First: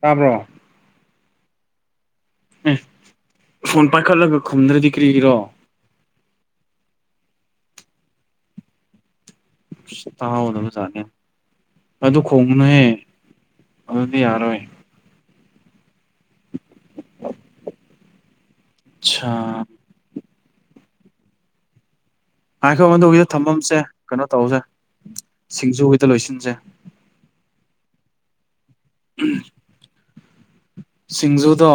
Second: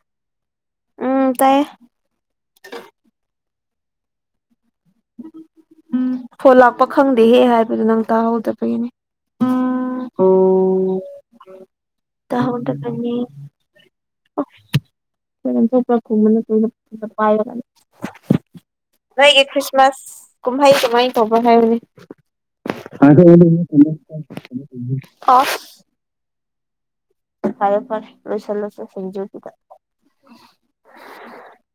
ꯇꯥꯕ꯭ꯔꯣ ꯎꯝ ꯇꯥꯏꯌꯦ ꯑꯦ ꯐꯣꯟ ꯄꯥꯏꯈꯠꯂꯒ ꯈꯨꯝꯗ꯭ꯔꯗꯤ ꯀ꯭ꯔꯤꯒꯤꯔꯣ ꯎꯝ ꯐꯣꯟ ꯂꯥꯛꯄ ꯈꯪꯗꯦꯍꯦ ꯍꯥꯏꯕꯗꯣ ꯅꯪ ꯇꯥꯍꯧꯗꯕꯩꯅꯦ ꯇꯥꯍꯧꯗꯕ ꯖꯥꯠꯅꯤ ꯑꯗꯨ ꯈꯣꯡꯒꯅꯣꯍꯦ ꯇꯥꯍꯧꯗꯕꯅꯤ ꯑꯗꯨꯗꯤ ꯌꯥꯔꯣꯏ [unintelligible] ꯑꯠꯁꯥ ꯅꯣꯏꯒꯤ ꯈ꯭ꯔꯤꯁ ꯃꯥꯁ ꯀꯨꯝꯍꯩ ꯀꯃꯥꯏꯅ ꯇꯧꯕ꯭ꯔꯥ ꯍꯥꯏꯕꯅꯦ ꯉꯥꯏꯈꯣ ꯑꯗꯨꯒꯤꯗꯣ ꯊꯝꯐꯝꯁꯦ ꯀꯩꯅꯣ ꯇꯧꯁꯦ [unintelligible] [unintelligible] ꯂꯣꯏꯁꯤꯟꯁꯦ ꯐꯔꯦ ꯐꯔꯦ ꯂꯣꯏꯁꯜꯂꯁꯦ ꯁꯦꯡꯖꯨꯒꯤꯗ ꯁꯤꯡꯖꯨꯗꯣ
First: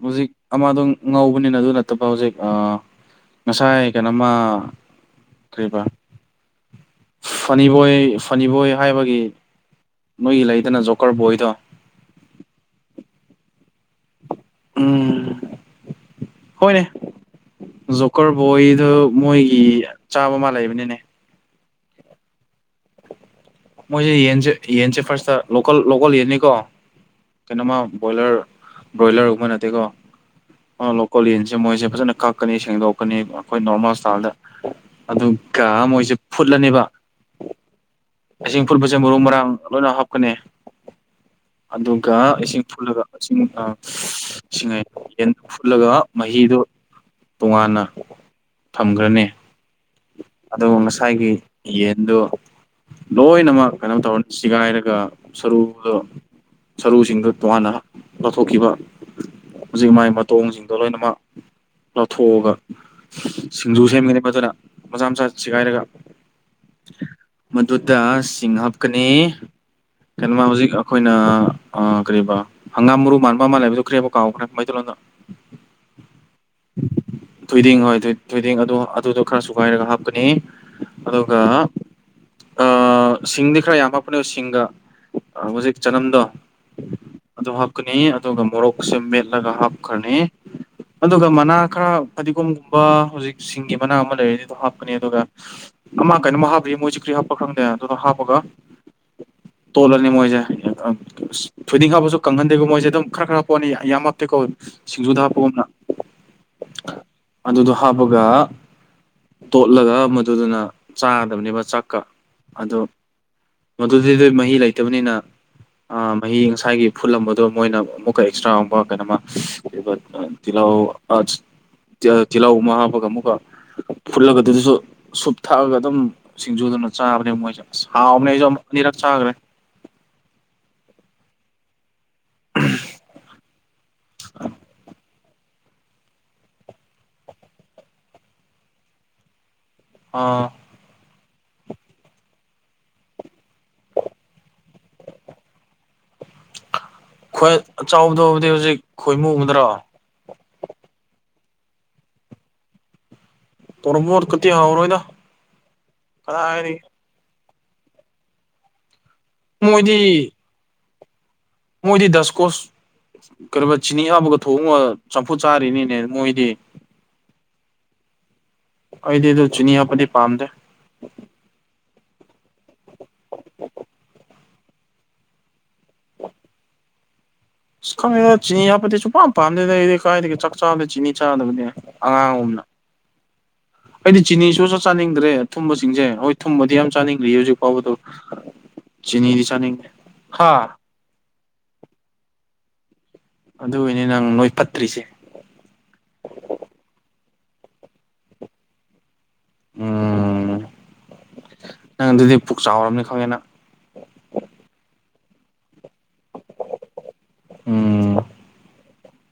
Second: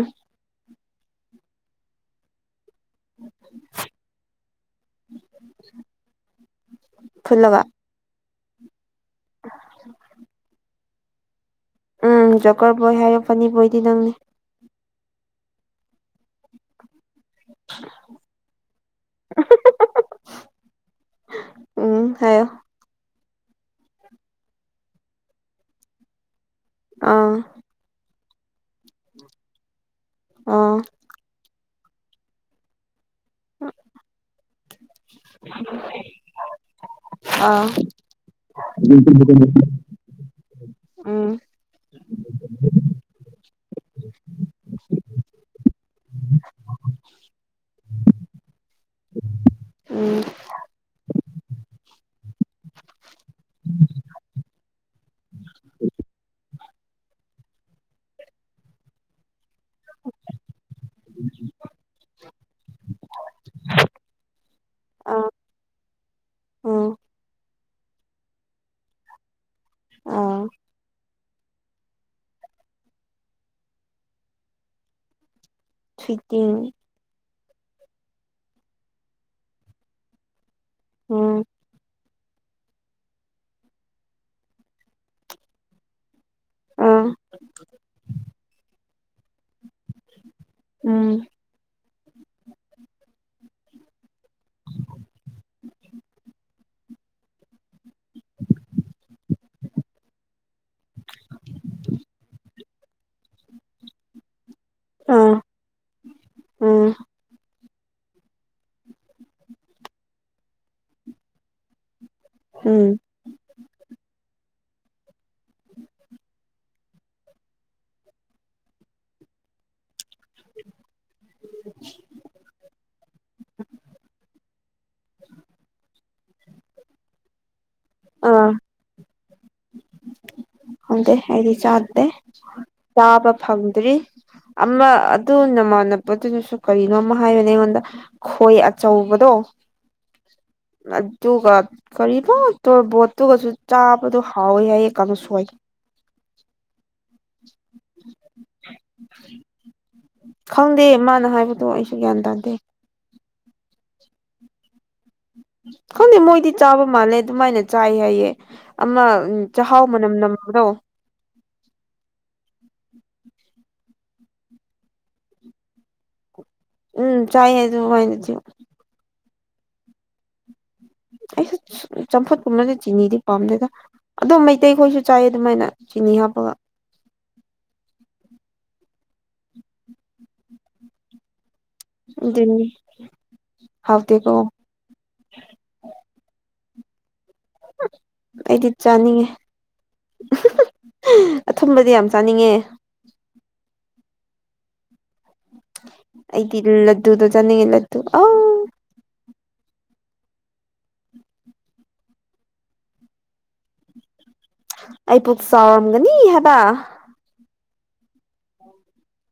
ꯍꯧꯖꯤꯛ ꯑꯃꯗꯣ ꯉꯧꯕꯅꯤꯅ ꯑꯗꯨ ꯅꯠꯇꯕ ꯍꯧꯖꯤꯛ ꯉꯁꯥꯏ ꯀꯩꯅꯣꯃ ꯀꯔꯤꯕ ꯐꯨꯜꯂꯒ ꯐꯟꯅꯤ ꯕꯣꯏ ꯐꯟꯅꯤꯕꯣꯏ ꯍꯥꯏꯕꯒꯤ ꯃꯣꯏꯒꯤ ꯂꯩꯗꯅ ꯖꯣꯀꯔ ꯕꯣꯏꯗꯣ ꯎꯝ ꯖꯣꯀꯔ ꯕꯣꯏ ꯍꯥꯏꯌꯣ ꯐꯟꯅꯤ ꯕꯣꯏꯗꯤ ꯅꯪꯅꯤ ꯎꯝ ꯍꯣꯏꯅꯦ ꯖꯣꯀꯔ ꯕꯣꯏꯗꯣ ꯃꯣꯏꯒꯤ ꯆꯥꯔꯝ ꯑꯃ ꯂꯩꯕꯅꯤꯅꯦ ꯎꯝ ꯍꯥꯏꯌꯣ ꯃꯣꯏꯁꯦ ꯌꯦꯟꯁꯦ ꯌꯦꯟꯁꯦ ꯐꯥꯔꯁꯇ ꯂꯣꯀꯜ ꯂꯣꯀꯜ ꯌꯦꯟꯅꯤꯀꯣ ꯑꯥ ꯑꯃ ꯕꯣꯏꯂꯔ ꯕꯔꯣꯏꯂꯔ ꯒꯨꯝꯕ ꯅꯠꯇꯦꯀꯣ ꯑꯥ ꯀꯣꯂꯤꯌꯦꯟꯁꯦ ꯃꯣꯏꯁꯦ ꯐꯖꯅ ꯀꯛꯀꯅꯤ ꯁꯦꯡꯗꯣꯛꯀꯅꯤ ꯑꯩꯈꯣꯏ ꯅꯣꯔꯃꯦꯜ ꯁꯇꯥꯏꯜꯗ ꯑꯗꯨ ꯒꯥ ꯃꯣꯏꯁꯦ ꯐꯨꯠꯂꯅꯦꯕ ꯑꯥ ꯏꯁꯤꯡ ꯐꯨꯠꯄꯁꯦ ꯃꯔꯨ ꯃꯔꯥꯡ ꯂꯣꯏꯅ ꯍꯥꯞꯀꯅꯤ ꯎꯝ ꯑꯗꯨꯒ ꯏꯁꯤꯡ ꯐꯨꯜꯂꯒ ꯏꯁꯤꯡ ꯁꯤꯡꯉꯥꯏ ꯌꯦꯟ ꯐꯨꯠꯂꯒ ꯃꯍꯤꯗꯨ ꯇꯣꯉꯥꯟꯅ ꯊꯝꯈ꯭ꯔꯅꯤ ꯎꯝ ꯑꯗꯨ ꯉꯁꯥꯏꯒꯤ ꯌꯦꯟꯗꯨ ꯂꯣꯏꯅꯃꯛ ꯀꯩꯅꯣ ꯇꯧꯔꯥꯒꯥ ꯁꯤꯒꯥꯏꯔꯒ ꯁꯔꯨꯗ ꯁꯔꯨꯁꯤꯡꯗꯨ ꯇꯣꯉꯥꯟꯅ ꯂꯧꯊꯣꯛꯈꯤꯕ ꯍꯧꯖꯤꯛ ꯃꯥꯥꯏ ꯃꯇꯣꯡꯁꯤꯡꯗꯣ ꯂꯣꯏꯅꯃꯛ ꯂꯧꯊꯣꯛꯂꯒꯥ ꯁꯤꯡꯖꯨ ꯁꯦꯝꯒꯅꯤ ꯐꯖꯅꯥ ꯃꯆꯥ ꯑꯥ ꯃꯆꯥ ꯁꯤꯒꯥꯏꯔꯒꯥ ꯎꯝ ꯃꯗꯨꯗꯥ ꯁꯤꯡ ꯍꯥꯛꯀꯥꯅꯤ ꯑꯥ ꯀꯟꯃꯥ ꯍꯧꯖꯤꯛ ꯑꯈꯣꯏ ꯀꯌꯤꯕꯥ ꯍꯪꯒꯥꯝ ꯃꯔꯨ ꯃꯥꯟꯕ ꯑꯃ ꯂꯩꯕꯗꯨ ꯀꯌꯤꯍꯥꯏꯕ ꯀꯥꯎ ꯈꯔ ꯃꯩꯇꯩꯂꯣꯟꯗꯥ ꯊꫭꯏꯗꯤꯡ ꯊꯣꯏꯗꯤꯡ ꯍꯣꯏ ꯊꯣꯏꯗꯤꯡ ꯑꯗꯨ ꯑꯗꯨꯗꯣ ꯈꯔꯥ ꯁꯨꯒꯥꯏꯔꯒꯥ ꯍꯥꯞꯀꯅꯤ ꯎꯝ ꯑꯗꯨꯒꯥ ꯑꯥ ꯁꯤꯡꯗꯤ ꯈꯔ ꯌꯥꯝꯅ ꯍꯥꯞꯄꯅꯤ ꯁꯤꯡꯒ ꯍꯧꯖꯤꯛ ꯆꯅꯝꯗꫭ ꯑꯥ ꯑꯗꯨ ꯍꯥꯞꯀꯅꯤ ꯑꯗꯨꯒ ꯃꯣꯔꯣꯛ ꯑꯁꯦ ꯃꯦꯠꯂꯒ ꯍꯥꯞꯈ꯭ꯔꯅꯤ ꯎꯝ ꯑꯗꯨꯒ ꯃꯅꯥ ꯈꯔ ꯐꯗꯤꯒꯣꯝꯒꯨꯝꯕ ꯍꯧꯖꯤꯛ ꯁꯤꯡꯒꯤ ꯃꯅꯥ ꯑꯃ ꯂꯩꯔꯗꯤꯗꯨ ꯍꯥꯞꯀꯅꯤ ꯑꯗꯨꯒ ꯑꯃ ꯀꯩꯅꯣꯝ ꯍꯥꯞꯄꯤ ꯃꯣꯏꯖꯨ ꯀ꯭ꯔꯤ ꯍꯥꯞꯄꯅꫭ ꯈꯪꯗꯦ ꯑꯗꯨꯗꯣ ꯍꯥꯞꯄꯒ ꯇꯣꯜꯂꯅꯤ ꯃꯣꯏꯖꯦ ꯊꯣꯏꯗꯤꯡ ꯍꯥꯞꯕꯁꯨ ꯀꯪꯍꯟꯗꯦꯀꫭ ꯃꯣꯏꯁꯦ ꯑꯗꯨꯝ ꯈꯔ ꯈꯔ ꯄꯣꯠꯅꯤ ꯑꯌꯥꯝꯅ ꯍꯥꯞꯇꯦꯀꯣ ꯁꯤꯡꯖꯨꯗ ꯑꯥ ꯍꯥꯞꯄꯒꯨꯝꯅ ꯎꯝ ꯑꯗꯨꯗꯣ ꯍꯥꯞꯄꯒ ꯇꯣꯠꯂꯒ ꯃꯗꯨꯗꯨꯅ ꯆꯗꯥꯏꯅꯦꯕ ꯆꯥꯛꯀ ꯑꯗꯣ ꯎꯝ ꯃꯗꯨꯗꯤ ꯑꯗꯨ ꯃꯍꯤ ꯂꯩꯇꯕꯅꯤꯅ ꯑꯥ ꯃꯍꯤ ꯉꯁꯥꯏꯒꯤ ꯐꯨꯠꯂꯝꯕꯗꯣ ꯃꯣꯏꯅ ꯑꯃꯨꯛꯀꯥ ꯑꯦꯛꯁꯇ꯭ꯔꯥꯒꯨꯝꯕ ꯀꯩꯅꯣꯝꯃ ꯑꯗꯨꯒ ꯇꯤꯜꯍꯧ ꯑꯁ ꯇꯤꯜ ꯇꯤꯜꯍꯧ ꯑꯃꯥ ꯍꯥꯞꯄꯒ ꯑꯃꯨꯛꯀ ꯐꯨꯠꯂꯒ ꯑꯗꯨꯗꯥꯁꯨ ꯁꯨꯞ ꯊꯥꯛꯂꯒ ꯑꯗꯨꯝ ꯁꯤꯡꯖꯨꯗꯨꯅ ꯆꯥꯕꯅꯦ ꯃꯣꯏꯁꯦ ꯑꯁ ꯍꯥꯎꯕꯅꯦ ꯑꯩꯁꯨ ꯑꯅꯤꯔꯛ ꯆꯥꯈ꯭ꯔꯦ ꯈꯪꯇ ꯑꯩꯊꯤ ꯆꯥꯇ ꯆꯥꯕ ꯐꯪꯗ꯭ꯔꯤ ꯑꯃ ꯑꯗꯨ ꯅꯃꯥꯟꯅꯕꯗꯨꯅꯁꯨ ꯀꯔꯤꯅꯣ ꯑꯃ ꯍꯥꯏꯕꯅꯦ ꯑꯩꯉꯣꯟꯗ ꯈꯣꯏ ꯑꯆꯧꯕꯗꯣ ꯑꯥ ꯑꯗꯨꯒ ꯀꯔꯅꯣ ꯇꯔꯕꯣꯠꯇꯨꯒꯁꯨ ꯆꯥꯕꯗꯣ ꯍꯥꯎꯋꯦ ꯍꯥꯏ ꯀꯥꯡꯁꯣꯏ ꯈꯣꯏ ꯑꯆꯩꯕꯗꫭ ꯍꯧꯖꯤꯛ ꯈꯣꯏꯃꯨꯕꯗ꯭ꯔꯣ ꯈꯪꯗꯦ ꯃꯥꯅ ꯍꯥꯏꯕꯗꯣ ꯑꯩꯁꯨ ꯒ꯭ꯌꯥꯟ ꯇꯥꯗꯦ ꯇꯔ꯭ꯕꯦꯠ ꯀꯥꯗꯤ ꯍꯥꯎꯔꯣꯏꯗꯥ ꯈꯪꯗꯦ ꯃꯣꯏꯗꯤ ꯆꯥꯕ ꯃꯥꯜꯂꯦ ꯑꯗꯨꯃꯥꯏꯅ ꯆꯥꯏ ꯍꯥꯏꯌꯦ ꯑꯃꯥ ꯎꯝ ꯆꯥꯍꯥꯎ ꯃꯅꯝ ꯃꯣꯏꯗꯤ ꯅꯝꯕꯗꯣ ꯃꯣꯏꯗꯤ ꯗꯁꯀꯣꯁ ꯀꯌꯤꯕ ꯆꯤꯅꯤ ꯍꯥꯞꯄꯒ ꯊꯣꯡꯉꯣ ꯆꯝꯐꯨꯠ ꯆꯥꯔꯤꯅꯤꯅꯦ ꯃꯣꯏꯗꯤ ꯎꯝ ꯍꯥꯏ ꯑꯗꯨ [unintelligible] ꯑꯩꯗꯤꯗꯣ ꯆꯤꯅꯤ ꯍꯥꯄꯗꯤ ꯄꯥꯝꯗꯦ ꯑꯩꯁꯨ ꯆꯝꯐꯨꯠꯀꯨꯝꯕꯗꯤ ꯆꯤꯅꯤꯗꯤ ꯄꯥꯝꯗꯦꯗꯥ ꯑꯗꯨꯝ ꯃꯩꯇꯩꯈꯣꯏꯁꯨ ꯆꯥꯏ ꯑꯗꯨꯃꯥꯏꯅ ꯆꯤꯅꯤ ꯍꯥꯞꯄꯒ ꯈꯪꯗꯗꯥ ꯆꯅꯤ ꯍꯥꯞꯄ ꯁꯨꯄꯥꯟ ꯄꯥꯟꯗꯗꯥ ꯀꯥꯏꯗꯒꯤ ꯆꯥꯛ ꯆꯥꯕꯗ ꯆꯤꯅꯤ ꯆꯥꯗꯕꯅꯦ ꯑꯉꯥꯡ ꯑꯅ ꯑꯗꯨꯅꯤ ꯑꯩꯗꯤ ꯍꯥꯎꯇꯦꯀꯣ ꯆꯤꯅꯤꯁꯨ ꯆꯥꯅꯤꯡꯗ꯭ꯔꯦ ꯑꯊꯨꯝꯕꯁꯤꯡꯁꯦ ꯍꯣꯏ ꯊꯨꯝꯕꯗꯤ ꯌꯥꯝ ꯆꯥꯅꯤꯡꯗꯤꯌꯦ ꯍꯧꯖꯤꯛ ꯑꯩꯗꯤ ꯆꯥꯅꯤꯡꯉꯦ ꯆꯤꯅꯤꯗꯤ ꯆꯅꯤꯡ ꯍꯥ ꯑꯊꯨꯝꯕꯗꯤ ꯌꯥꯝ ꯆꯥꯅꯤꯡꯉꯦ ꯑꯗꯨꯒꯤꯅꯤ ꯅꯪ ꯅꯣꯏ ꯐꯠꯇ꯭ꯔꯤꯁꯦ ꯑꯩꯗꯤ ꯂꯗꯨꯗꫭ ꯆꯅꯤꯡꯉ ꯑ ꯎꯝ ꯅꯪ ꯑꯗꯨꯗꯤ ꯄꯨꯛ ꯆꯥꯎꯔꯝꯅꯤ ꯈꯪꯉꯦꯅꯪ ꯑꯩ ꯄꯨꯛ ꯆꯥꯎꯔꯝꯒꯅꯤ ꯍꯥꯏꯕ ꯎꯝ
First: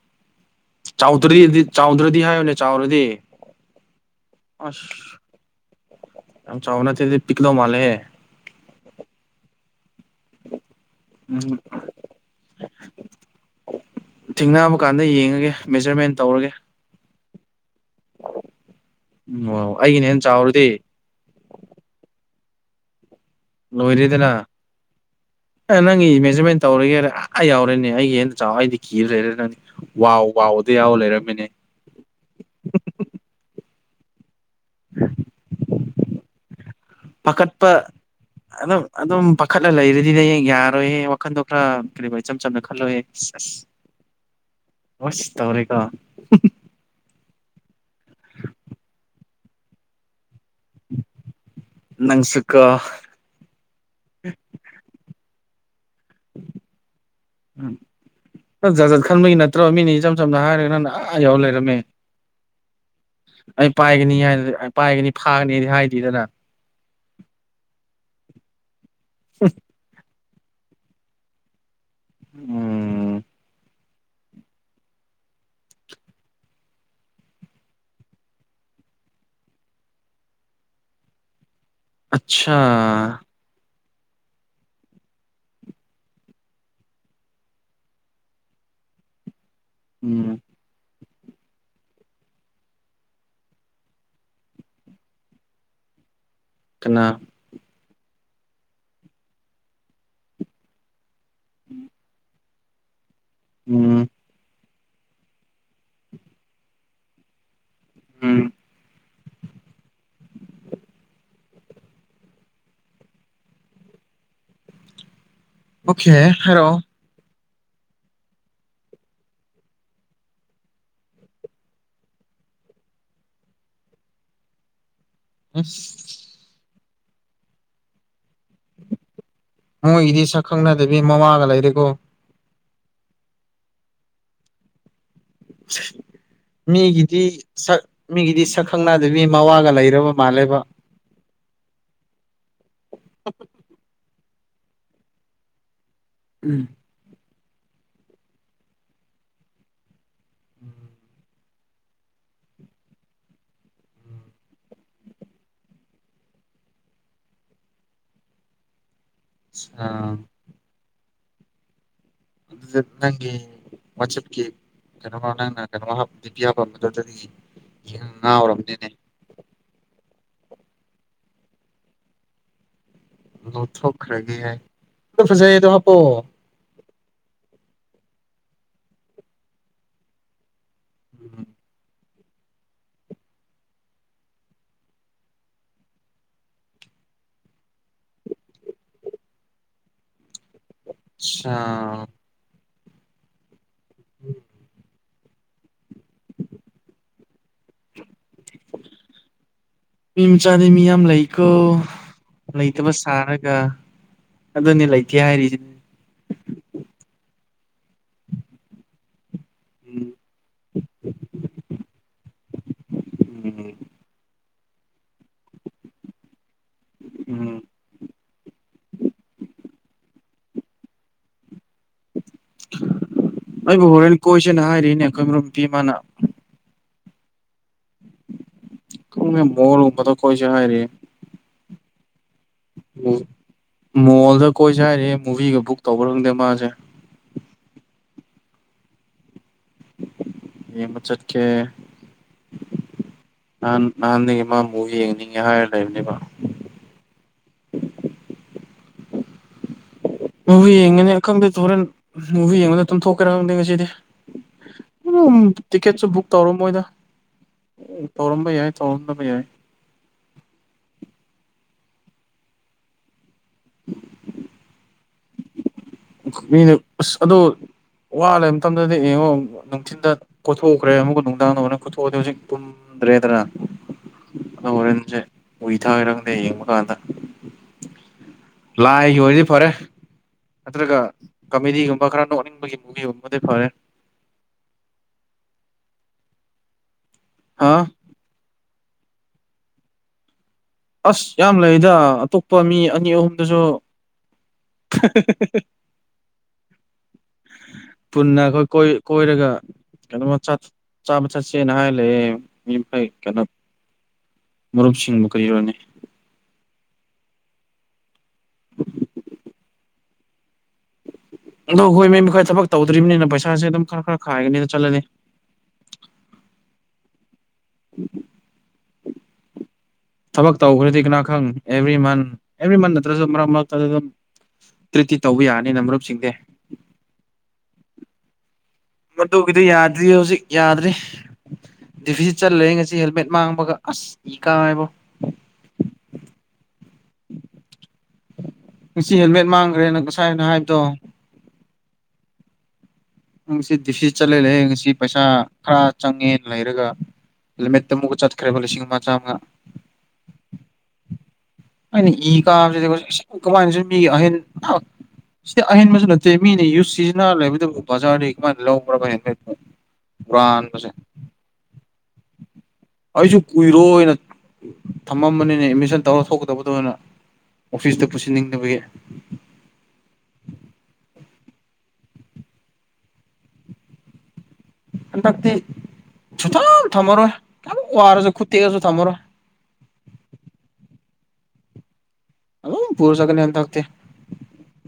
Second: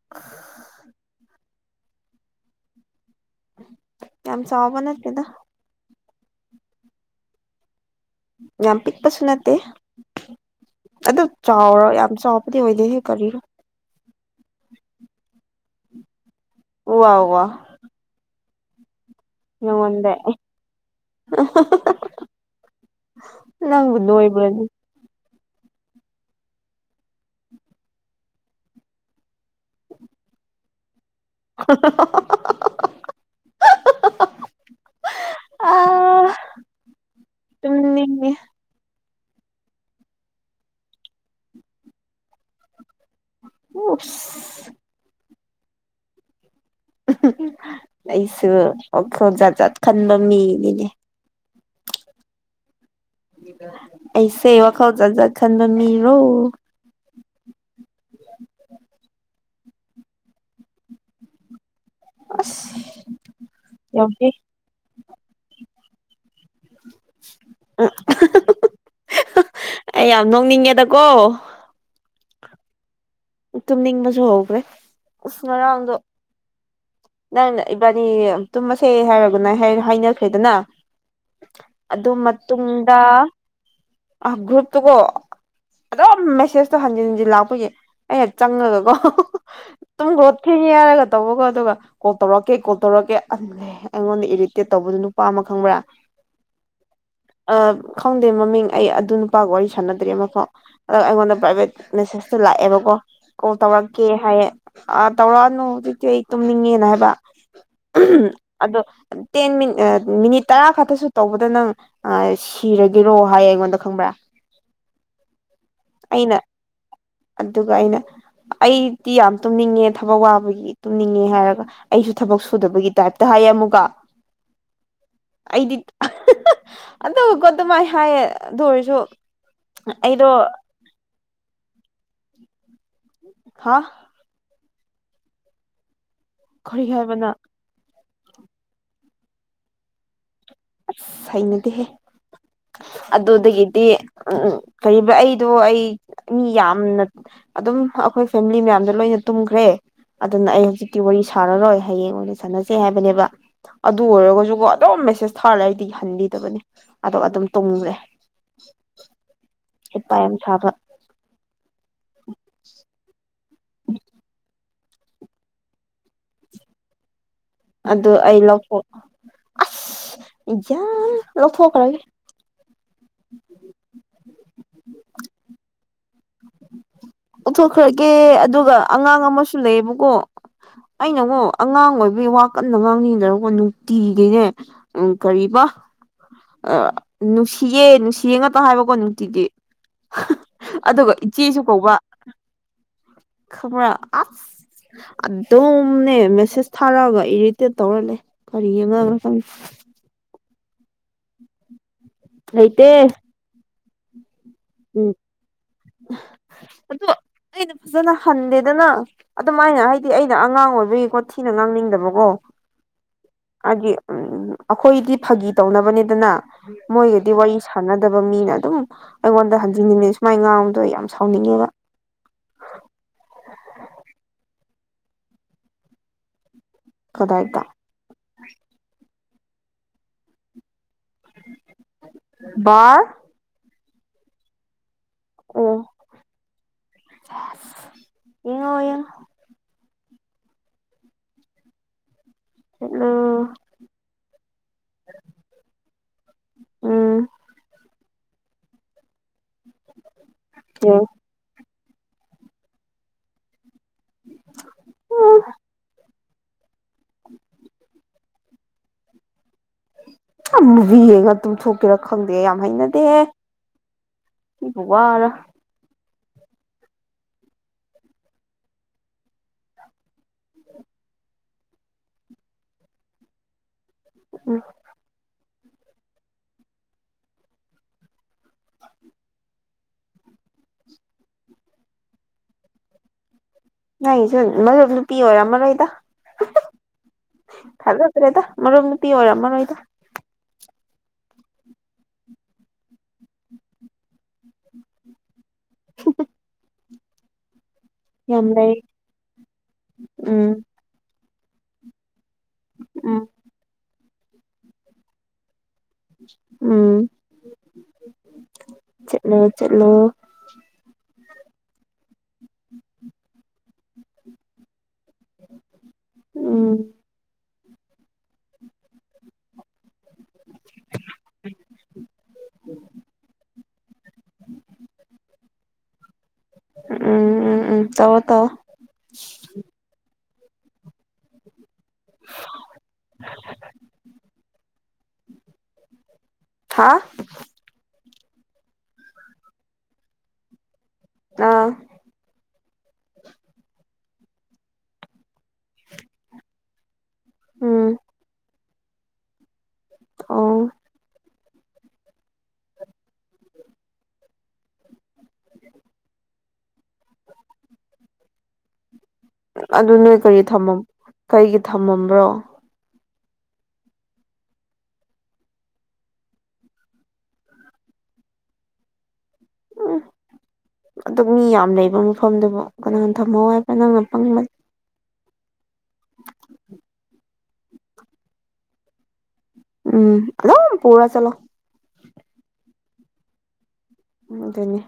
[unintelligible] [inaudible] ꯆꯥꯎꯗ꯭ꯔꯗꯤꯗꯤ ꯆꯥꯎꯗ꯭ꯔꯗꯤ ꯍꯥꯏꯌꯣꯅꯦ ꯆꯥꯎꯔꯗꯤ ꯌꯥꯝ ꯆꯥꯎꯕ ꯑꯁ ꯅꯠꯇꯦꯗ ꯌꯥꯝ ꯆꯥꯎꯕ ꯅꯠꯇꯔꯗꯤ ꯄꯤꯛꯄ ꯃꯥꯜꯂꯦ ꯌꯥꯝ ꯄꯤꯛꯄꯁꯨ ꯅꯠꯇꯦ ꯑꯗꯨ ꯎꯝ ꯆꯥꯎꯔ ꯌꯥꯝ ꯆꯥꯎꯕꯗꯤ ꯑꯣꯏꯗꯦꯍ‌ꯦ ꯀꯔꯤ ꯊꯦꯡꯅꯕ ꯀꯥꯟꯗ ꯌꯦꯡꯉꯒꯦ ꯃꯦꯖꯔꯃꯦꯟ ꯇꯧꯔꯒꯦ ꯋꯥ ꯋꯥ ꯎꯝ ꯑꯣ ꯑꯩꯒꯤꯅ ꯅꯉ‌ꯣꯟꯗꯩ ꯍꯦꯟꯅ ꯆꯥꯎꯔꯗꯤ ꯂꯣꯏꯔ‌ꯦꯗꯅ ꯑꯦ ꯅꯪꯒꯤ ꯃꯦꯖꯔꯃꯦꯟ ꯇꯧꯔꯒꯦꯔ ꯑ ꯑꯥ ꯌꯥꯎꯔꯅꯤ ꯑꯩꯒꯤ ꯍꯦꯟꯅ ꯆꯥꯎ ꯑꯩꯗꯤ ꯀꯤ ꯂꯩꯔ ꯅꯪꯗꯤ ꯋꯥꯎ ꯋꯥꯎꯗꯤ ꯌꯥꯎ ꯂꯩꯔꯝꯃꯦꯅꯦ [unintelligible] ꯑꯥ ꯄꯥꯈꯠꯄ ꯇꯨꯝꯅꯤꯡꯉꯦ ꯑꯗꯨꯝ ꯑꯗꯨꯝ ꯄꯥꯈꯠꯂ ꯂꯩꯔꯗꯤꯅꯦ ꯌꯥꯔꯣꯏꯍꯦ ꯋꯥꯈꯟꯗꯣ ꯈꯔ ꯀꯔꯤꯕ ꯏꯆꯝ ꯆꯝꯅ ꯈꯜꯂꯣꯍꯦ ꯑꯁ ꯑꯁ ꯎꯞ ꯑꯁ ꯇꯧꯔꯦꯒ ꯑꯩꯁꯨ ꯋꯥꯈꯜ ꯖꯠ ꯖꯠ ꯈꯟꯕ ꯃꯤꯅꯤꯅꯦ ꯅꯪꯁꯨꯀꯣ ꯑꯩꯁꯦ ꯋꯥꯈꯜ ꯖꯥꯠ ꯖꯥꯠ ꯈꯟꯕ ꯃꯤꯔꯣ ꯎꯝ ꯖꯥꯠ ꯖꯥꯠ ꯈꯟꯕꯒꯤ ꯅꯠꯇ꯭ꯔꯣ ꯃꯤꯅ ꯏꯆꯝ ꯆꯝꯅ ꯍꯥꯏꯔꯒ ꯅꯪꯅ ꯑꯥ ꯌꯥꯎꯔ ꯂꯩꯔꯝꯃꯦ ꯑꯁ ꯑꯩ ꯌꯥꯝ ꯄꯥꯏꯒꯅꯤ ꯍꯥꯏ ꯑꯩ ꯄꯥꯏꯒꯅꯤ ꯐꯥꯒꯅꯤꯗꯤ ꯍꯥꯏꯗ‌ꯦꯗꯅ ꯑꯩ ꯌꯥꯝ ꯅꯣꯛꯅꯤꯡꯉꯦꯗꯀꯣ ꯎꯝ ꯇꯨꯝꯅꯤꯡꯕꯁꯨ ꯍꯧꯈ꯭ꯔꯦ ꯎꯁ ꯉꯔꯥꯡꯗꯣ ꯅꯪ ꯏꯕꯥꯟꯅꯤ ꯇꯨꯝꯃꯁꯦ ꯍꯥꯏꯔꯒ ꯒꯨꯠꯅꯥꯠ ꯍꯥꯏ ꯍꯥꯏꯅꯈ꯭ꯔꯦꯗꯅ [inaudible] ꯑꯗꯨ ꯃꯇꯨꯡꯗ ꯑꯠꯆꯥ ꯑ ꯒ꯭ꯔꯨꯞꯇꯨꯒꯣ ꯑꯗꯨꯝ ꯃꯦꯁꯦꯁꯇꯣ ꯍꯟꯖꯤꯟ ꯍꯟꯖꯤꯟ ꯂꯥꯛꯄꯒꯤ ꯑꯩꯅ ꯆꯪꯉꯒꯀꯣ ꯇꯨꯝꯈꯔꯣ ꯎꯝ ꯊꯦꯡꯉꯦ ꯍꯥꯏꯔꯒ ꯇꯧꯕꯒ ꯑꯗꯨꯒ ꯀꯣꯜ ꯇꯧꯔꯛꯀꯦ ꯀꯣꯜ ꯇꯧꯔꯛꯀꯦ ꯑꯗꯨ ꯑꯩꯉꯣꯟꯗ ꯏꯔꯤꯇꯦꯠ ꯇꯧꯕꯗꯨ ꯅꯨꯄꯥ ꯑꯃ ꯈꯪꯕ꯭ꯔꯥ ꯀꯅꯥ ꯑꯥ ꯈꯪꯗꯦ ꯃꯃꯤꯡ ꯑꯩ ꯑꯗꯨ ꯅꯨꯄꯥꯒ ꯋꯥꯔꯤ ꯁꯥꯟꯅꯗ꯭ꯔꯦ ꯑꯃꯐꯥꯎ ꯑ ꯑꯩꯉꯣꯟꯗ ꯃꯦꯁꯦꯁꯇ‌ꯣ ꯂꯥꯛꯑꯦꯕꯀꯣ ꯀꯣꯜ ꯎꯝ ꯇꯧꯔꯛꯀꯦ ꯍꯥꯏꯌꯦ ꯑ ꯇꯧꯔꯛꯑꯅꯨ ꯍꯧꯖꯤꯛꯇꯤ ꯑꯩ ꯇꯨꯝꯅꯤꯡꯉꯦꯅ ꯍꯥꯏꯕ ꯎꯝ ꯑꯗꯣ ꯇꯦꯟ ꯃꯤꯅꯤꯠ ꯃꯤꯅꯤꯠ ꯇꯔꯥ ꯈꯛꯇꯁꯨ ꯇꯧꯕꯗ ꯅꯪ ꯑ ꯁꯤꯔꯒꯦꯔꯣ ꯍꯥꯏꯌꯦ ꯑꯩꯉꯣꯟꯗ ꯈꯪꯕ꯭ꯔꯥ ꯑꯣꯀꯦ ꯑꯩꯅ ꯍꯥꯏꯔꯛꯑꯣ ꯑꯗꯨꯒ ꯑꯩꯅ ꯑꯩꯗꯤ ꯌꯥꯝ ꯇꯨꯝꯅꯤꯡꯉꯦ ꯊꯕꯛ ꯋꯥꯕꯒꯤ ꯇꯨꯝꯅꯤꯡꯉꯦ ꯍꯥꯏꯔꯒ ꯑꯩꯁꯨ ꯊꯕꯛ ꯁꯨꯗꯕꯒꯤ ꯇꯥꯏꯞꯇ ꯍꯥꯏꯌꯦ ꯑꯃꯨꯛꯀ [inaudible] ꯑꯁ ꯑꯩꯗꯤ ꯑꯗꯨꯀꯣ ꯑꯗꯨꯃꯥꯏ ꯍꯥꯏꯌꯦ ꯑꯗꯨ ꯑꯣꯏꯔꯁꯨ ꯃꯣꯏꯒꯤꯗꯤ ꯑꯩꯗꯣ ꯁꯛ ꯈꯪꯅꯗꯕꯤ ꯃꯋꯥꯒ ꯂꯩꯔꯦꯀꯣ ꯍꯥꯥ ꯀꯔꯤ ꯃꯤꯒꯤꯗꯤ ꯍꯥꯏꯕꯅꯣ ꯁꯛ ꯃꯤꯒꯤꯗꯤ ꯁꯛ ꯈꯪꯅꯗꯕꯤ ꯃꯋꯥꯒ ꯂꯩꯔꯕ ꯃꯥꯜꯂꯦꯕ ꯑꯁ ꯍꯩꯅꯗꯦꯍꯦ ꯑꯗꯨꯗꯒꯤꯗꯤ ꯎꯝ ꯀꯩꯕ ꯑꯩꯗꯣ ꯑꯩ ꯃꯤ ꯎꯝ ꯌꯥꯝꯅ ꯑꯗꯨꯝ ꯑꯩꯈꯣꯏ ꯐꯦꯃꯤꯂꯤ ꯃꯌꯥꯝꯗꯣ ꯂꯣꯏꯅ ꯇꯨꯝꯈ꯭ꯔꯦ ꯑꯗꯨꯅ ꯑꯩ ꯍꯧꯖꯤꯛꯇꯤ ꯋꯥꯔꯤ ꯁꯥꯟꯅꯔꯣꯏ ꯍꯌꯦꯡ ꯑꯣꯏꯅ ꯁꯥꯟꯅꯁꯦ ꯍꯥꯏꯕꯅꯦꯕ ꯑꯗꯨ ꯑꯣꯏꯔꯒꯁꯨꯀꯣ ꯑꯗꯨꯝ ꯃꯦꯁꯦꯁ [unintelligible] ꯍꯟꯕꯤꯗꯕꯅꯤ ꯑꯗꯣ ꯑꯗꯨꯝ ꯇꯨꯡꯈ꯭ꯔꯦ ꯑ ꯍꯩꯄꯥ ꯌꯥꯝ ꯁꯥꯕ [unintelligible] ꯅꯪꯒꯤ ꯋꯥꯆꯞꯀꯤ [unintelligible] ꯑꯗꯨ ꯌꯦꯡꯉ ꯑꯩ ꯂꯧꯊꯣꯛ ꯉꯥꯎꯔꯕꯅꯤꯅꯦ ꯑꯁ ꯌꯥꯟ ꯂꯧꯊꯣꯛꯈ꯭ꯔꯒꯦ ꯂꯧꯊꯣꯛꯈ꯭ꯔꯒꯦ ꯍꯥꯏ ꯐꯖꯩꯌꯦ ꯑꯗꯣ ꯍꯥꯞꯄꯣ ꯑꯣꯊꯣꯛꯈ꯭ꯔꯒꯦ ꯑꯗꯨꯒ ꯑꯉꯥꯡ ꯑꯃꯁꯨ ꯂꯩꯑꯕꯀꯣ ꯑꯩꯅꯉꯣ ꯑꯉꯥꯡ ꯑꯣꯏꯕꯩ ꯋꯥ ꯀꯟꯅ ꯉꯥꯡꯅꯤꯡꯗꯔꯀꯕꯀꯣ ꯅꯨꯡꯇꯤꯒꯤꯅꯦ ꯎꯝ ꯀꯔꯤꯕ ꯅꯨꯡꯁꯤꯌꯦ ꯅꯨꯡꯁꯤꯌꯦ ꯉꯥꯛꯇ ꯍꯥꯏꯕꯀꯣ ꯅꯨꯡꯇꯤꯒꯤ ꯑꯗꯨꯒ ꯑꯠꯆꯥ ꯏꯆꯦꯁꯨ ꯀꯧꯕ ꯈꯕꯔꯥ ꯑꯁ ꯑꯗꯨꯝꯅꯦ ꯃꯦꯁꯦꯁ ꯊꯥꯔꯛꯑꯒ ꯏꯔꯤꯠ ꯇꯦꯠ ꯇꯧꯔꯂꯩ ꯀꯔꯤ ꯑꯉꯥꯡꯅꯣ ꯈꯪꯗꯦ ꯅꯨꯄꯤ ꯃꯆꯥꯅꯤ ꯃꯤ ꯌꯥꯝ ꯂꯩꯀꯣ ꯂꯩꯇꯕ ꯂꯩꯇꯦ ꯁꯥꯔꯒ ꯑꯗꯨꯅꯤ ꯎꯝ ꯂꯩꯇꯦ ꯍꯥꯏꯔꯤꯁꯤꯅꯤ ꯑ ꯑꯩꯅ ꯐꯖꯅ ꯍꯟꯗꯦꯗꯅ ꯑꯗꯨꯃꯥꯏꯅ ꯍꯥꯏꯗꯤ ꯎꯝ ꯑꯩꯅ ꯑꯉꯥꯡ ꯑꯣꯏꯕꯒꯤꯀꯣ ꯊꯤꯅ ꯉꯥꯡꯅꯤꯡꯗꯕꯀꯣ ꯎꯝ ꯍꯥꯏꯗꯤ ꯎꯝ ꯑꯩꯈꯣꯏꯗꯤ ꯐꯥꯒꯤ ꯇꯧꯅꯕꯅꯤꯗꯅ ꯃꯣꯏꯒꯗꯤ ꯋꯥꯔꯤ ꯎꯝ ꯁꯥꯟꯅꯗꯕ ꯃꯤꯅ ꯑꯗꯨꯝ ꯑꯩꯉꯣꯟꯗ ꯍꯟꯖꯤꯟꯅꯤꯡꯉꯦ ꯁꯨꯃꯥꯏ ꯉꯥꯡꯕꯗꯣ ꯌꯥꯝ ꯁꯥꯎꯅꯤꯡꯉꯦꯕ ꯑꯩꯕꯨ ꯍꯣꯔꯦꯟ ꯀꯣꯏꯁꯦꯅ ꯍꯥꯏꯔꯤꯅꯦ ꯑꯩꯈꯣꯏ ꯃꯔꯨꯞꯀꯤ ꯏꯄꯥꯖ ꯀꯗꯥꯥꯏꯗ [unintelligible] ꯀꯣꯏꯁ ꯍꯥꯏꯔꯦ ꯕꯥꯔ [unintelligible] ꯃꯣꯜꯗ ꯀꯣꯏꯁꯦ ꯍꯥꯏꯔꯤ ꯃꯨꯚꯤꯒ ꯕꯨꯛ ꯑꯣ ꯇꯧꯕꯔ ꯈꯪꯗꯦ ꯃꯥꯁꯦ ꯌꯦꯡꯉꯣ ꯌꯦꯡꯉꯣ ꯌꯦꯡꯕ ꯆꯠꯀꯦ [unintelligible] ꯅꯍꯥꯟ ꯅꯍꯥꯟꯗꯒꯤ ꯃꯥ ꯕꯨꯥꯎ ꯌꯦꯡꯅꯤꯡꯉꯦ ꯍꯥꯏꯔ ꯂꯩꯕꯅꯦꯕ ꯎꯝ [unintelligible] ꯌꯦꯡ ꯌꯦꯡꯕꯗ ꯑꯗꯨꯝ ꯊꯣꯛꯀꯦꯔꯥ ꯈꯪꯗꯦ ꯉꯁꯤꯗꯤ ꯎ ꯎꯝ ꯇꯤꯛꯀꯦꯠꯁꯨ ꯕꯨꯛ ꯇꯧꯔꯝꯃꯣꯏꯗ ꯇꯧꯔꯝꯕ ꯌꯥꯏ ꯇꯧꯔꯝꯗꯕ ꯌꯥꯏ ꯍꯥ ꯃꯨꯕꯤ ꯌꯦꯒ ꯇꯨꯝ ꯊꯣꯛꯀꯦꯔꯥ ꯈꯪꯗꯦ ꯌꯥꯝ ꯍꯩꯅꯗꯦꯖꯦ [unintelligible] [inaudible] [unintelligible] ꯃꯤꯅꯦ ꯑꯁ ꯑꯗꯣ ꯋꯥ ꯂꯩꯕ ꯃꯇꯝꯗꯗꯤ ꯌꯦꯡꯉꯣ ꯅꯨꯡꯊꯤꯟꯗ ꯀꯣꯊꯣꯛꯎꯈ꯭ꯔꯦ ꯑꯃꯨꯛꯀ ꯅꯨꯡꯗꯥꯡꯅ ꯀꯣꯊꯣꯛꯑꯗꯤ ꯍꯧꯖꯤꯛ ꯎꯝ ꯈꯗ꯭ꯔꯦꯗꯅ ꯍꯣꯔꯦꯟꯁꯦ [unintelligible] ꯌꯦꯡꯕ ꯀꯥꯟꯗ ꯂꯥꯏꯒꯤ ꯑꯣꯏꯔꯗꯤ ꯐꯔꯦ ꯅꯠꯇ꯭ꯔꯒ ꯀꯃꯦꯗꯤꯒꯨꯝꯕ ꯈꯔ ꯅꯣꯛꯅꯤꯡꯕꯒꯤ ꯃꯨꯚꯤꯒꯨꯝꯕꯗꯤ ꯐꯔꯦ ꯅꯪꯁꯨ ꯃꯔꯨꯞ ꯅꯨꯄꯤ ꯑꯣꯏꯔꯝꯃꯔꯣꯏꯗ ꯍꯥ [unintelligible] [unintelligible] ꯃꯔꯨꯞ ꯅꯨꯄꯤ ꯑꯣꯏꯔꯝ ꯃꯔꯣꯏꯗ ꯑꯁ ꯌꯥꯝ ꯂꯩꯗ ꯑꯇꯣꯞꯄ ꯃꯤ ꯑꯅꯤ ꯑꯍꯨꯝꯗꯨꯁꯨ [unintelligible] ꯄꯨꯟꯅ ꯌꯥꯝ ꯂꯩ ꯑꯩꯈꯣꯏ ꯀꯣꯏꯔꯒ ꯀꯩꯅꯣꯃ ꯎꯝ ꯆꯥꯕ ꯆꯠꯁꯦꯅ ꯍꯥꯏ ꯂꯩꯌꯦ ꯎꯝ [unintelligible] ꯃꯔꯨꯞꯁꯤꯡꯕꯨ [unintelligible] ꯎꯝ ꯆꯠꯂꯣ ꯆꯠꯂꯣ ꯑꯗꯣ ꯍꯣꯏ ꯃꯦꯝꯣꯏ ꯊꯕꯛ ꯇꯧꯗ꯭ꯔꯤꯕꯅꯤꯅ ꯄꯩꯁꯥꯁꯦ ꯑꯗꯨꯝ ꯈꯔ ꯈꯔ ꯈꯥꯏꯒꯅꯤꯅ ꯆꯠꯂꯅꯤ ꯎꯝ ꯎꯝꯝ ꯎꯝ [unintelligible] [inaudible] ꯊꯕꯛ ꯇꯧꯈ꯭ꯔꯗꯤ ꯀꯅꯥꯈꯪ ꯑꯦꯚ꯭ꯔꯤ ꯃꯟ ꯑꯦꯚ꯭ꯔꯤ ꯃꯟ ꯅꯠꯇ꯭ꯔꯁꯨ ꯃꯔꯛ ꯃꯔꯛꯇꯗ ꯑꯗꯨꯝ ꯇ꯭ꯔꯤꯠꯇꯤ ꯇꯧꯕ ꯌꯥꯅꯤꯅ ꯃꯔꯨꯞꯁꯤꯡꯁꯦ ꯎꯝ ꯎꯝ ꯎꯝ ꯇꯧꯋꯣ ꯇꯧꯋꯣ ꯃꯗꯨꯒꯤꯗꯤ ꯌꯥꯗ꯭ꯔꯤꯍꯦ ꯍꯧꯖꯤꯛ ꯌꯥꯗ꯭ꯔꯤ ꯗꯤꯚꯤ ꯆꯠꯂꯦ ꯉꯁꯤ ꯍꯦꯜꯃꯦꯠ ꯃꯥꯡꯕꯒ ꯑꯁ ꯏꯀꯥꯔꯦꯕꯣ ꯍꯥ ꯉꯁꯤ ꯍꯦꯜꯃꯦꯠ ꯃꯥꯡꯈ꯭ꯔꯦꯅ ꯉꯁꯥꯏ ꯍꯥꯏꯅ ꯍꯥꯏꯕꯗꯣ ꯑꯥ ꯉꯁꯤ ꯗꯤꯐꯤꯠ ꯆꯠꯂꯦ ꯂꯩꯌꯦ ꯉꯁꯤ ꯄꯩꯁꯥ ꯈꯔ ꯆꯪꯉꯦꯅ ꯂꯩꯔꯒ ꯎꯝ ꯂꯤꯃꯤꯠꯇ ꯑꯃꯨꯛ ꯆꯠꯈ꯭ꯔꯦꯕ ꯂꯤꯁꯤꯡ ꯑꯃ ꯆꯥꯝꯃꯉꯥ ꯑꯣ ꯑꯩꯅ ꯏ ꯀꯥꯕꯁꯤꯕꯁꯤ ꯀꯃꯥꯏꯅ ꯃꯤ ꯑꯍꯦꯟ ꯁꯤꯗꯤ ꯑꯍꯦꯟꯕꯁꯨ ꯅꯠꯇꯦ ꯃꯤꯅꯤ ꯌꯨꯁ ꯁꯤꯖꯤꯟꯅꯔ ꯂꯩꯕꯗꯨꯕꯨ ꯕꯖꯥꯔꯗꯩ ꯀꯃꯥꯏꯅ ꯂꯧꯕꯔ ꯚꯥꯏ ꯑꯗꯨ ꯅꯣꯏ ꯀꯔꯤ ꯊꯃꯝ ꯀꯩꯒꯤ ꯊꯝꯃꯝꯕ꯭ꯔꯣ ꯑꯩꯁꯨ ꯀꯨꯏꯔꯣꯅ ꯊꯝꯃꯝꯕꯅꯤꯅꯦ ꯑꯦꯠꯃꯤꯁꯟ ꯇꯧꯔ ꯊꯣꯛꯀꯗꯕꯗ ꯑꯣꯏꯅ ꯑꯣꯐꯤꯁꯇ ꯄꯨꯁꯤꯟꯅꯤꯡꯗꯕꯒꯤ ꯎꯝ ꯑꯗꯨꯛ ꯃꯤ ꯌꯥꯝ ꯂꯩꯕ ꯃꯐꯝꯗꯨꯕꯨ ꯀꯅꯥꯅ ꯊꯝꯍꯧ ꯍꯥꯏꯕ ꯅꯪꯅ ꯄꯪꯕ ꯍꯟꯗꯛꯇꯤ ꯁꯨꯊ ꯊꯝꯃꯔꯣꯏ ꯌꯥꯝꯈꯤ ꯋꯥꯔꯁꯨ ꯈꯨꯠꯇꯦꯛꯑꯁꯨ ꯊꯝꯃꯔꯣꯏ ꯎꯝ ꯑꯗꯨꯞ ꯄꯨꯔ ꯆꯠꯂꯣ ꯑꯗꯨꯝ ꯄꯨꯔꯥ ꯆꯠꯀꯅꯤ ꯍꯟꯗꯛꯇꯤ ꯑꯗꯨ ꯑꯗꯨꯅꯦ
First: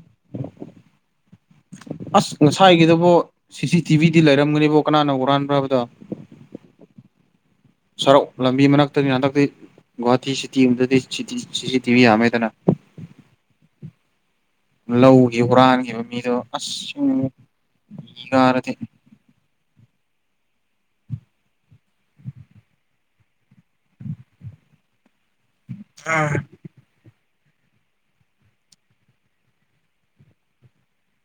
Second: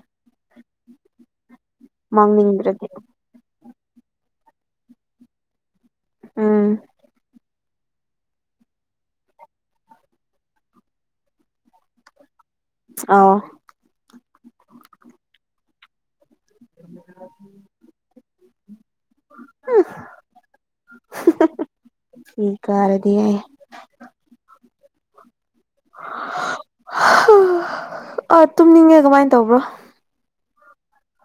ꯑꯁ ꯃꯥꯡꯅꯤꯡꯗ꯭ꯔꯗꯤ ꯉꯁꯥꯏꯒꯤꯗꯕꯣ ꯁꯤ ꯁꯤ ꯇꯤ ꯚꯤꯗꯤ ꯂꯩꯔꯝꯒꯅꯦꯕꯣ ꯀꯅꯥꯅ ꯎꯔꯥꯟꯕ꯭ꯔ ꯍꯥꯏꯕꯗꯣ ꯎꯝ ꯁꯔꯣꯛ ꯂꯝꯕꯤ ꯃꯔꯛꯇꯅꯤꯅ ꯍꯟꯗꯛꯇꯤ ꯒꯨꯍꯥꯇꯤ ꯁꯤꯇꯤ ꯑꯃꯗꯗꯤ [unintelligible] ꯇꯤꯚꯤ ꯌꯥꯝꯃꯦꯗꯅ ꯑꯥꯎ ꯂꯧꯒꯤ ꯍꯨꯔꯥꯟꯈꯤꯕ ꯃꯤꯗꯣ ꯑꯁ [unintelligible] ꯏ ꯀꯔꯥꯗꯤ ꯍꯨꯝ [unintelligible] ꯏ ꯀꯥꯔꯗꯤ ꯍꯦ ꯑꯥ ꯑ ꯇꯨꯝꯅꯤꯡꯉꯦ ꯀꯃꯥꯏꯅ ꯇꯧꯕ꯭ꯔꯥ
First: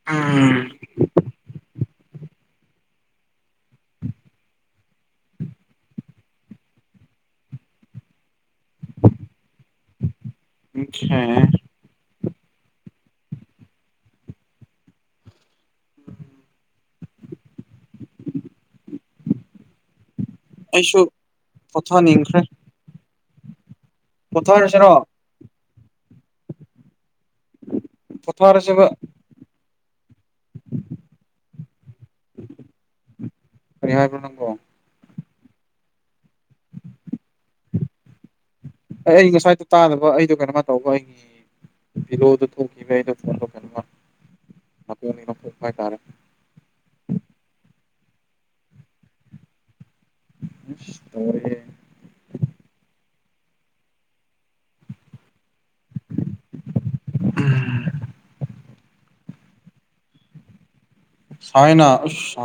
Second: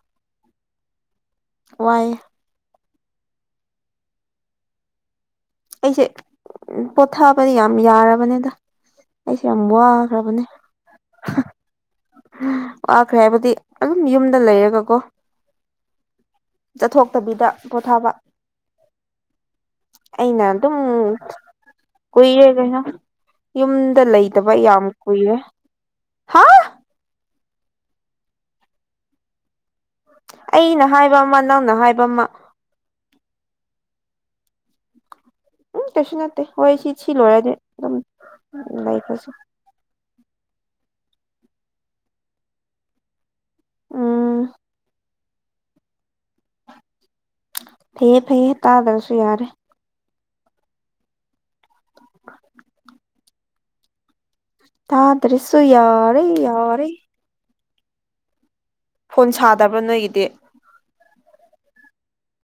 ꯑꯥ [unintelligible] [inaudible] ꯋꯥꯏꯌꯦ ꯑꯩꯁꯦ ꯄꯣꯊꯥꯕꯗꯤ ꯌꯥꯝ ꯌꯥꯔꯕꯅꯤꯗ ꯑꯩꯁꯦ ꯌꯥꯝ ꯋꯥꯈ꯭ꯔꯕꯅꯦ [unintelligible] ꯋꯥꯈ꯭ꯔꯦ ꯍꯥꯏꯕꯗꯤ ꯑꯗꯨꯝ ꯌꯨꯝꯗ ꯂꯩꯔꯒ ꯀꯣ ꯆꯠꯊꯣꯛꯇꯕꯤꯗ ꯄꯣꯊꯥꯕ ꯑꯩꯅ ꯑꯗꯨꯝ ꯑꯩꯁꯨ ꯄꯣꯊꯥꯅꯤꯡꯈ꯭ꯔꯦ ꯀꯨꯏꯔꯦ ꯀꯩꯅꯣ ꯌꯨꯝꯗ ꯂꯩꯇꯕ ꯌꯥꯝ ꯄꯣꯊꯥꯔꯁꯤꯔꯣ ꯀꯨꯏꯔꯦ ꯍꯥ ꯄꯣꯊꯥꯔꯁꯤꯕ ꯑꯩꯅ ꯍꯥꯏꯕ ꯑꯃ ꯅꯪꯅ ꯍꯥꯏꯕ ꯑꯃ ꯀꯔꯤ ꯍꯥꯏꯕꯅꯣ ꯅꯪꯕꫭ ꯎꯝ ꯀꯩꯁꯨ ꯅꯠꯇꯦ ꯍꯣꯏ ꯁꯤ ꯁꯤ ꯂꯣꯏꯔꯗꯤ ꯑꯗꯨꯝ ꯑꯦ ꯂꯩꯈ꯭ꯔꯁꯦ ꯑꯩ ꯉꯁꯥꯏꯗꯣ ꯇꯥꯗꯕ ꯑꯩꯗꯣ ꯀꯩꯅꯝꯃ ꯇꯧꯕ ꯑꯩꯒꯤ ꯚꯂꯣꯗ ꯊꯣꯛꯈꯤꯕ ꯑꯩꯩꯅꯣ ꯎꯝ ꯐꯣꯟ ꯍꯥꯏꯇꯥꯔꯦ ꯐꯩꯌꯦ ꯐꯩꯌꯦ ꯇꯥꯗꯁꯨꯣ ꯌꯔꯦ ꯏꯁ ꯇꯧꯔꯦꯍꯦ [inaudible] ꯇꯥꯗ꯭ꯔꯥꯁꯨꯨ ꯌꯥꯔꯦ ꯌꯥꯔꯦ ꯎꯝ ꯐꯣꯟ ꯁꯥꯗꯕ꯭ꯔꯥ ꯅꯣꯏꯒꯤꯗꯤ ꯍꯥꯏꯌꯦꯅ ꯑꯁ